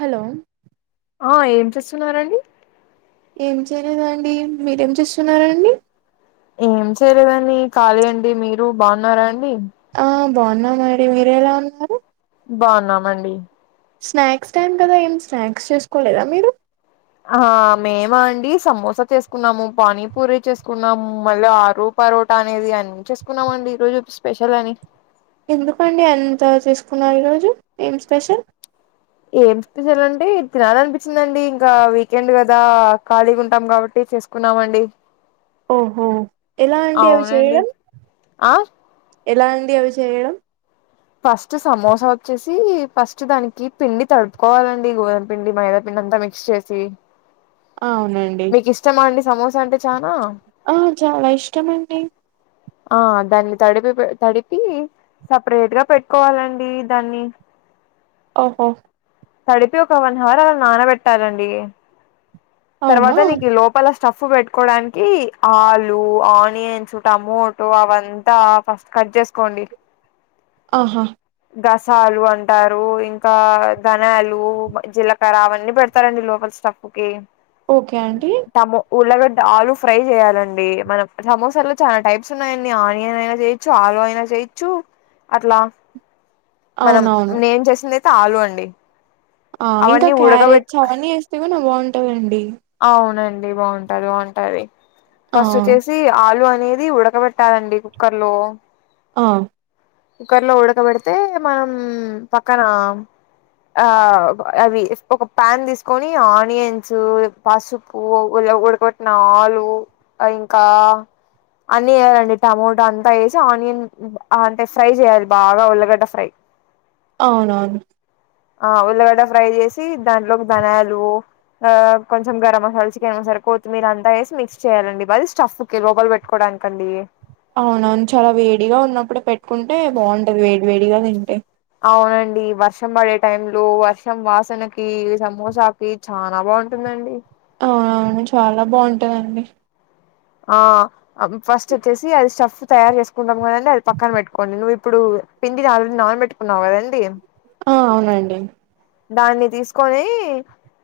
Hello ఆ ఏం చేస్తున్నారండి ఏం చేయలేదండి మీరేం చేస్తున్నారండి ఏం చేయలేదండి ఖాళీ అండి మీరు బాగున్నారా అండి బహున్నానండీ మీరేలా ఉన్నారు బాగున్నామండి స్నాక్స్ టైం కదా ఎమ్ స్నాక్స్ చేసుకోలేదా మీరు ఆ మేమా అండి సమోసా చేసుకున్నాము పానీపూరి చేసుకున్నాము మళ్ళీ ఆలు పరోట అనేది అన్ని చేసుకున్నామండి ఈ రోజు స్పెషల్ అని ఎందుకండి అంత చేసుకున్నారు ఈరోజు ఏం స్పెషల్ ఏం స్పెషల్ అంటే తినాలనిపించిందండి ఇంకా వీకెండ్ కదా ఖాళీగా ఉంటాం కాబట్టి చేసుకున్నావండి ఓహో ఎలా అండి అవి చేయడం ఆ ఎలా అండి అవి చేయడం ఫస్ట్ సమోసా వచ్చేసి ఫస్ట్ దానికి పిండి తడుపుకోవాలండి గోధుమ పిండి మైదా పిండి అంత మిక్స్ చేసి అవునండి సమోస అంటే చానా ఆ చాలా ఇష్టమండి ఆ దాన్ని తడిపి తడిపి సపరేట్ గా పెట్టుకోవాలండి దాన్ని ఓహో తడిపి ఒక వన్ హవర్ అలా నానబెట్టాలండి అవునా తర్వాత నీకు లోపల స్టఫ్ పెట్టుకోవడానికి ఆలు ఆనియన్స్ టమోటో అవంతా ఫస్ట్ కట్ చేసుకోండి ఆహా దసాలు అంటారు ఇంకా ధనాలు జీలకర్ర అవన్నీ పెడతారండి లోపల స్టఫ్ కి ఓకే ఆంటీ టమో ఉల్లగడ్డ ఆలు ఫ్రై చేయాలండి మనం సమోసాలో చాలా టైప్స్ ఉన్నాయండి ఆనియన్ అయినా చేయొచ్చు ఆలు అయినా చేయచ్చు దిచ్చు అట్లా మనం అవునవును నేం చేసిందియితే ఆలు అండి ఆ ఇంకా అవన్నీ ఉడకబెట్ క్యారెట్ అవన్నీ వేస్తే కూడా బాగుంటాందండి అవునండి బాగుంటది బాగుంటది ఆ ఫస్ట్ వచ్చేసి ఆలు అ అనేది ఉడకబెట్టాలండి కుక్కర్ లో ఆ కుక్కర్లో ఉడకబెడితే మనం పక్కన ఆ అవి ఒక ప్యాన్ తీసుకొని ఆనియన్స్ పసుపు ఇలా ఉడకొట్టిన ఆలు ఇంకా అన్ని వేయాలండి టమోటా అంతా వేసి ఆనియన్ అంటే ఫ్రై చేయాలి బాగా ఉల్ళగడ్డ ఫ్రై అవునవును ఆ ఉల్లగడ్డ ఫ్రై చేసి దాంట్లోకి ధనాలు ఆ కొంచె గరం మసాల చికెన్స సే కొత్తిమీర అంతా వేసి మిక్స్ చేయాలండి బది స్టఫ్కి లోపల పెట్టుకోవడంనికి కండి అవునవును చాలా వేడిగా ఉన్నప్పుడే పెట్టుకుంటే బాగుంటది వేడి వేడిగా తింటే అవునండి వర్షం పడే టైం లో వర్షం వాసనకి సమోసాకి చాలా బాగుంటుందండి అవునవును చాలా బావుంటాదండి ఆ ఫస్ట్ వచ్చేసి అది స్టఫ్ తయారు చేసుకుంటాం కదండి అది పక్కన పెట్టుకోండి నువ్వు ఇప్పుడు పిండిని ఆల్రెడీ నానబెట్టుకున్నాం కదండీ ఆ అవునండి దాన్ని తీసుకొని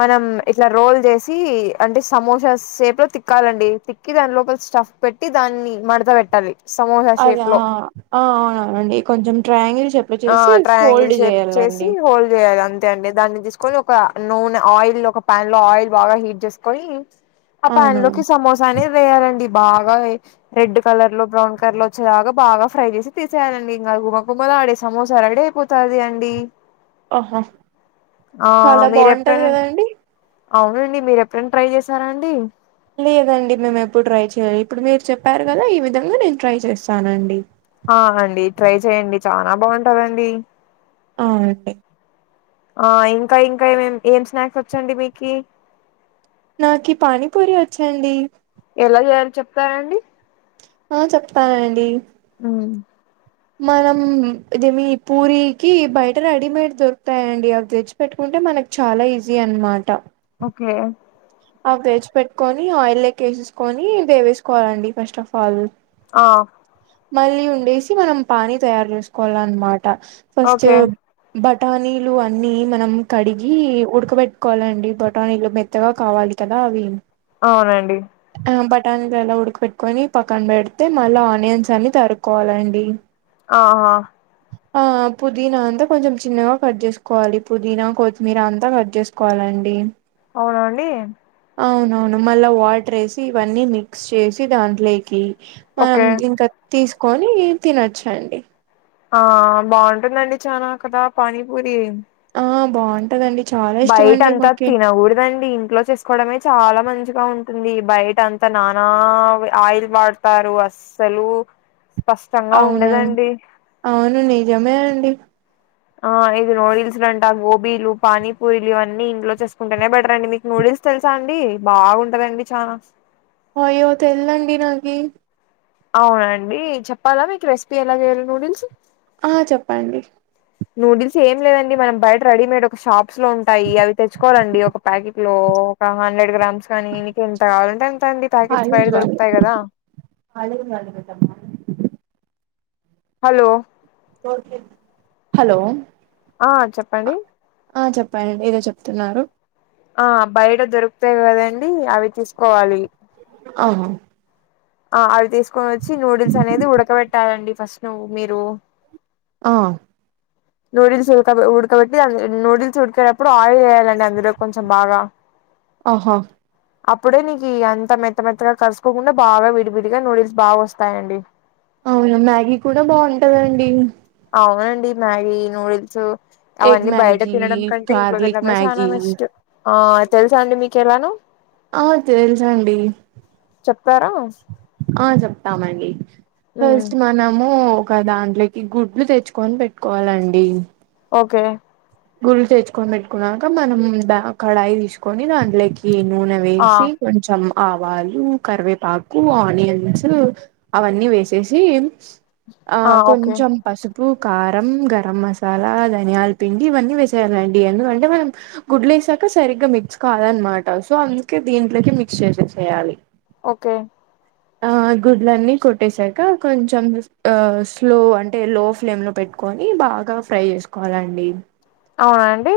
మనం ఇట్లా రోల్ చేసి అంటే సమోసా సేపులో తిక్కాలండి తిక్కి దాని లోపల స్టఫ్ పెట్టి దాన్ని మడత పెట్టాలి సమోసా అదే షేప్ లో అవునవునండి కొంచెం ట్రాయాంగిల్ ఆ ట్రయాంగిల్ షేప్ చేసి హోల్డ్ చేయాలి అంతే అండి దాన్ని కొని ఒక నూనె ఆయిల్ ఒక ప్యాన్ లో ఆయిల్ బాగా హీట్ చేసుకొని ఆ పాన్ లోకి అవునవును సమోసానే వేయాలండి బాగా రెడ్ కలర్ లో బ్రౌన్ కలర్ లో వచ్చేలాగా బాగా ఫ్రై చేసి తీసేయనం ఇంకా గుమ్మ గుమ్మలు ఆడే సమోసా రెడీ అయిపోతుంది అండి ఆహా ఆ చాలా బాగుంటది మీరెప్పుడైనా కదండి అవునండి మీరు ఎప్పుడైనా ట్రై చేశారా అండి లేదండి మేము ఎప్పుడు ట్రై చేయలే ఇప్పుడు మీరు చెప్పారు కదా ఈ విధంగా నేను ట్రై చేస్తానండి ఆ అండి ట్రై చెయండి చనా బాగుంటదండి ఆ అండి ఆ ఇంకా ఇంకా ఏమే ఏం స్నాక్స్ వచ్చండి మీకి నాకి పానీపూరి వచ్చాండి ఎలా చేయాలి చెప్తారాండి ఆ చెప్తానండి ఉ మనం ఇదే మీ పూరికి బయట రెడీమేడ్ దొరుకుతాయండి అ తెచ్చి పెట్టుకుంట అంటే మనకు చాలా ఈజీ అనమాట ఓకే ఆ తెచ్చి పెట్టుకొని ఆయిల్క్క వేసేసుకొని వే వేసుకోవాలండి ఫస్ట్ ఆఫ్ ఆల్ ఆ మళ్ళీ ఉండేసి మనం పానీ తయారు చేసుకోవాల అన్నమాట ఫస్ట్ ఓకే బ టానీలు అన్ని మనం కడిగి ఉడకబెట్టుకోవాలండి బటానీలు మెత్తగా కావాలి కదా అవి అవునండి బఠానీలు ఎలా ఉడకి పెట్కొని పక్కన పెడితే మళ్ళీ ఆనియన్స్ అని తరుకోవాలండి ఆహ ఆ పుదీనా అంతా కొంచెం చిన్నగా కట్ చేసుకోవాలి పుదీనా కొత్తిమీర అంతా కట్ చేసుకోవాలి అండి అవునండి అవునవును మళ్ళీ వాటర్ వేసి ఇవన్నీ మిక్స్ చేసి దాంట్లోకి, మనం ఓకే ఇంకా తీసుకొని తినొచ్చండి, ఆ బాగుంటుందండి చనా కదా పానీపూరి, ఆ బాగుంటదండి, చాలా ఇష్టం బయట అండి అంతా మాకి తినకూడదండి ఇంట్లో చేసుకోవడమే చాలా మంచిగా ఉంటుంది బయట అంతా నానా ఆయిల్ వాడతారు అస్సలు, స్పష్టంగా అవునవును ఉండదండి. అవును నిజమే అండి ఆ ఇది నోడిల్స్డంట, ఆ గోబీలు, పానీపూరిలు ఇవన్నీ ఇంట్లో చేసుకుంటేనే బెటర్ అండి మీకు నోడి తెలుసా అండి బాగుంటదండి చనా అయో తెలవదండి నాకి, అవునండి చెప్పాలా మీకు రెసిపీ ఎలా చేయాలో నూడిల్స్, ఆ చెప్పండి నూడిల్స్ ఏం లేదండి మనం బయట రెడీమేడ్ ఒక షాప్స్ లో ఉంటాయి, అవి తెచ్చుకోవాలండి ఒక ప్యాకెట్ లో ఒక హండ్రెడ్ గ్రామ్స్, కానీ నీకు ఎంత కావాలంటే అంత అండీ ప్యాకెట్స్ బైట కాలేజ్ వాళ్ళు దొరుకుతాయి, కదా [unintelligible] హలో హలో ఆ చెప్పండి ఆ చెప్పనండి ఏదో చెప్తున్నారు, ఆ బయట దొరుకుతాయి కదండి అవి తీసుకోవాలి, ఆహా ఆ అవి తీసుకొని వచ్చి నూడిల్స్ అనేది ఉడకబెట్టాలండి ఫస్ట్ నువ్ మీరు ఆ నూడిల్స్ ఉడక ఉడకబట్టి నూడిల్స్ ఉడికేటప్పుడు ఆయిల్ వేయాలండి అందులో కొంచెం బాగా, ఆహా అప్పుడే నీకు అంత మెత్త మెత్తగా కలుసుకోకుండా బాగా విడివిడిగా నూడిల్స్ బాగా వస్తాయండి, అవునా మ్యాగీ కూడా బాగుంటదండి. అవునండి మ్యాగీ, నూడిల్స్ ఎగ్ అవన్నీ బయట మ్యాగీ తినడం కంటే ఇంట్లో గార్లిక్ తిినడమే చాలా మ్యాగీ బెస్ట్, ఆ తెలుసా అండి మీకు ఎలానో ఆ తెలుసండి, చెప్తారా ఆ చెప్తామండి ఉమ్ ఫస్ట్ మనము ఒక దాంట్లోకి గుడ్లు తెచ్చుకొని పెట్టుకోవాలండి, ఓకే గుడ్లలు తెచ్చుకొని పెట్టుకున్నాక మనం కడాయి తీసుకొని దాంట్లోకి ఎగ్ ఈ నూనె ఆ వేసి కొంచెం ఆవాలు కరివేపాకు ఆనియన్స్ అవన్నీ వేసేసి, ఆ కొంచెం పసుపు కారం, గరం మసాలా, ధనియాల పిండి, ఇవన్నీ వేసేయాలండి ఎందుకంటే మనం గుడ్లు వేసాక సరిగ్గా మిక్స్ కావాలనమాట సో అందుకే దీ దీంట్లకి మిక్స్ చేసే చేయాలి, ఓకే ఆ గుడ్లన్నీ కొట్టేసాక కొంచెం ఆ స్లో అంటే స్లో ఫ్లేమ్ లో పెట్టు, కొని బాగా ఫ్రై చేసుకోవాలండి, ఆ అండి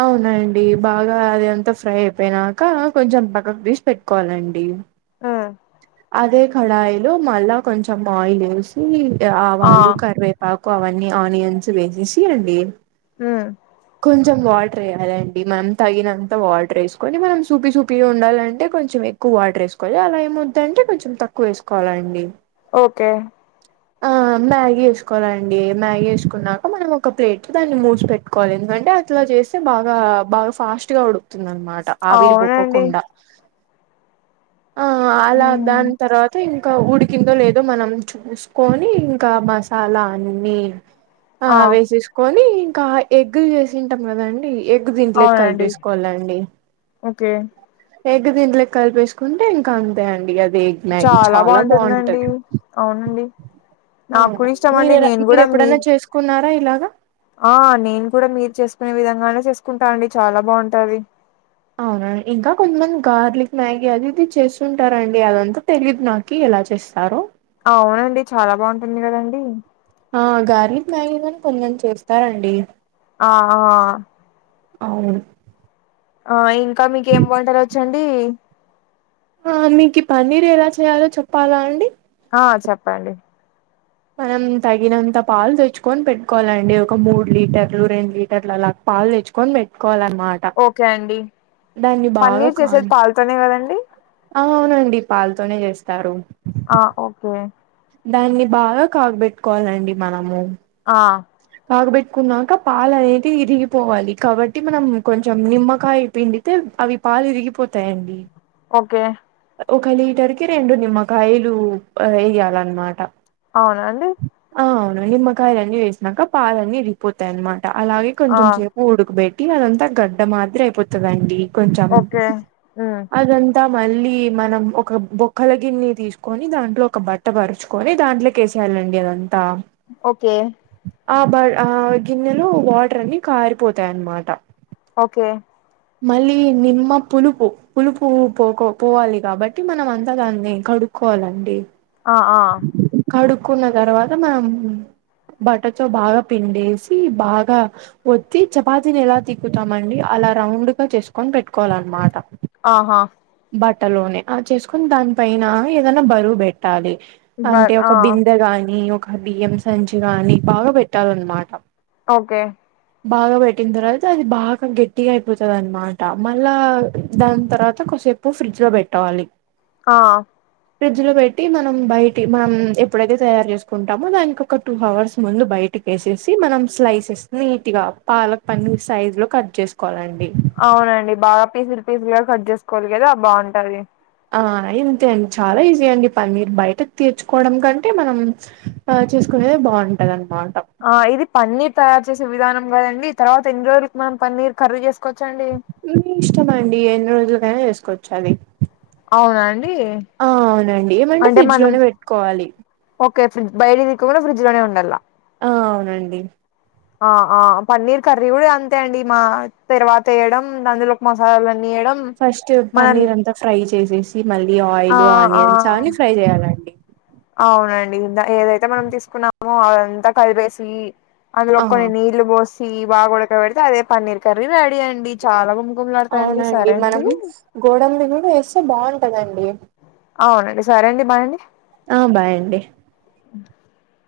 అవునండి బాగా అది అంతా ఫ్రై అయిపోయినాక కొంచెం పక్కకు తీసి పెట్టుకోవాలండి, ఉమ్ అదే కడాయిలో మళ్ళా కొంచెం ఆయిల్ వేసి ఆ ఆవాలు కరివేపాకు, వన్నీ ఆనియన్స్ వేసే చేయండి, హ కొంచెం వాటర్ వేయాలండి మనం తగినంత వాటర్ వేసుకొని మనం సూపి సూపిగా ఉండాలంటే కొంచెం ఎక్కువ తక్కు వాటర్ వేసుకోవాలి అలా ఏమ వద్ద అంటే కొంచం తక్కువ వేసుకోవాలండి ఓకే ఆ మ్యాగీ వేసుకోలండి మ్యాగీ వేసుకున్నాక మనం ఒక ప్లేట్ దాన్ని మూసి పెట్టుకోవాలి ఎందుకంటే అట్లా చేస్తే బాగా బాగా ఫాస్ట్ గా ఉడుకుతుంది అనమాట ఆవిరి అవునండి బొక్కకుండా ఆ అలా ఉమ్ దాని తర్వాత ఇం ఇంకా ఉడికిందో లేదో మనం చూసుకొని ఇంకా మసాలా అన్ని ఆ వేసేసుకొని ఇంకా ఎగ్ చేసింటాం కదండి ఎగ్ దీంట్లో అవునండి కలిపేసుకోవాలండి ఓకే ఎగ్ తింట్లకి కలిపేసుకుంటే ఇంకా అంతాండి అది ఎగ్ మ్యాగీ చాలా బాగుంటుంది అవునండి నాకు అవునడి కూడా ఇష్టం అండి మీరెలా నేను మీరు కూడా మీ ఎప్పుడైనా చేసుకున్నారా ఇలాగా ఆ నేను కూడా మీరు చేసుకునే విధంగానే చేసుకుంటానండి చాలా బాగుంటది అవునండి ఇంకా కొంతమంది గార్లిక్ మ్యాగీ అది ఇది చేస్తుంటారంండి అదంతా తెలియదు నాకు ఎలా చేస్తారు అవునండి చాలా బాగుంటుంది కదండి ఆ గార్లిక్ మ్యాగీ కూడా కొందరు చేస్తారండి ఆ అవును ఆ ఇంకా మీక ఏం వంటలు వచండి ఆ మీకు పన్నీర్ ఎలా చేయాలో చెప్పాలా అండి ఆ చెప్పండి మనం తగినంత పాలు తెచ్చుకొని పెట్టుకోవాలండి ఒక మూడు లీటర్లు రెండు లీటర్లు అలా పాల్ తెచ్చుని మట్టు కోవాలన్నమాట ఓకే అండి దాన్ని బాగా పన్నీర్ చేసేది కానీ పాలతోనే కదండి ఆ అవునండి పాలుతోనే చేస్తారు ఆ ఓకే దాన్ని బాగా కాగబెట్టుకోవాలండి మనము ఆ తాగబెట్టుకున్నాక పాల అనేది విరిగిపోవాలి కాబట్టి మనం కొంచెం నిమ్మకాయ పిండితే అవి పాలు విరిగిపోతాయండి ఓకే ఒక లీటర్ కి రెండు నిమ్మకాయలు వేయాలన్నమాట అవునా అండి అవును నిమ్మకాయల అన్ని వేసినాక పాలన్నీ విడిగిపోతాయి అనమాట అలాగే ఆ కొంచెం సేపు ఉడకబెట్ అదంతా గడ్డ మాత్ర అయిపోతుందండి కొంచెం ఓకే ఉమ్ అదంతా మళ్ళీ మనం ఒక బొక్కల గిన్నె తీసుకొని దాంట్లో ఒక బట్ట పరుచుకొని దాంట్లోకేసేయాలి అండి ఓకే ఆ బ ఆ గిన్నెలు వాటర్ ని కారిపోతాయన్నమాట ఓకే మళ్ళీ నిమ్మ పులుపు పులుపు పో పోవాలి కాబట్టి మనం అంతా దాన్ని కడు కోవాలండి ఆ ఆ కడుకున్నగరవాద మనం బట్ట తో బాగా పిండేసి బాగా ఒత్తి చపాతని ఎలా తిక్కుతామండి అలా రౌండ్ గా చేసుకొని పెట్టుకోవాల అన్నమాట ఆహా బట్టలోనే ఆ చేసుకుని దాని పన ఏదనా బరువు పెట్టాలి బర్ అంటే ఆ ఒక బిందె గాని ఒక బియ్యం సంచి గాని బాగా పెట్టాలన్నమాట ఒకే బాగా పెట్టిన తర్వాత అది బాగ గెట్ గట్టి అయిపోతది అనమాట మళ్ళా దాని తర్వాత కొసేపు ఫ్రిడ్జ్ లో పెట్టవాలి ఆ ఫ్రిడ్జ్ లో పెట్టి మనం బయటి మనం ఎప్పుడైతే తయారు చేసుకుంటామో దానికి ఒక టూ అవర్స్ ముందు బై [unintelligible] మనం స్లైసె నీట్ గా పాలక్ పన్నర్ సైజ్ లో కట్ చేసు అవునండి బాగా పీసులు పీసులుగా కట్ చేసుకోవాలి కదా బాగుంటది ఆ అంతే అండి చాలా ఈజీ అండి పన్నీర్ బయటకు తీర్చుకోవడం కంటే మనం చేసుకు బాగుంటాదంట ఆ ఇది పన్నీర్ తయారు చేసే విధానం కదండి తర్వాత ఎన్ని రోజులకి మనం పన్నీర్ కర్రీ చేసు మీ ఇష్టమండి ఎన్ని రోజులకైనా చేసుకోవచ్చు అది అవునాండి ఆ అవునండి ఏమంటే ఫ్రిడ్జ్ లోనే పెట్టుకోవాలి [unintelligible] బయట తీకుండ ఫ్రిడ్జ్ లోనే ఉండాల ఆ అవునండి ఆ ఆ పన్నీర్ కర్రీ కూడ అంతే అండి మా తర్వాత వేయడం అందులో మసాలాలు ఫస్ట్ పన్నీర్ అంతా ఫ్రై చేసేసి మళ్ళీ ఆ ఆయిల్ ఆ ఆనియన్స్ కానీ ఫ్రై చేయాలండి అవునండి ఏదైతే మనం తీసుకున్నామో అదంతా కలిపేసి అందులో ఆ కొన్ని నీళ్లు పోసి బాగ ఉడక పెడితే అదే పన్నీర్ కర్రీ రెడీ అండి చాల అవునండి మనం గోడంబి కూడ వేస్తే బాగుంటందండి అవునండి సారే అండి బాయండి ఆ బాయ్అండి ఆ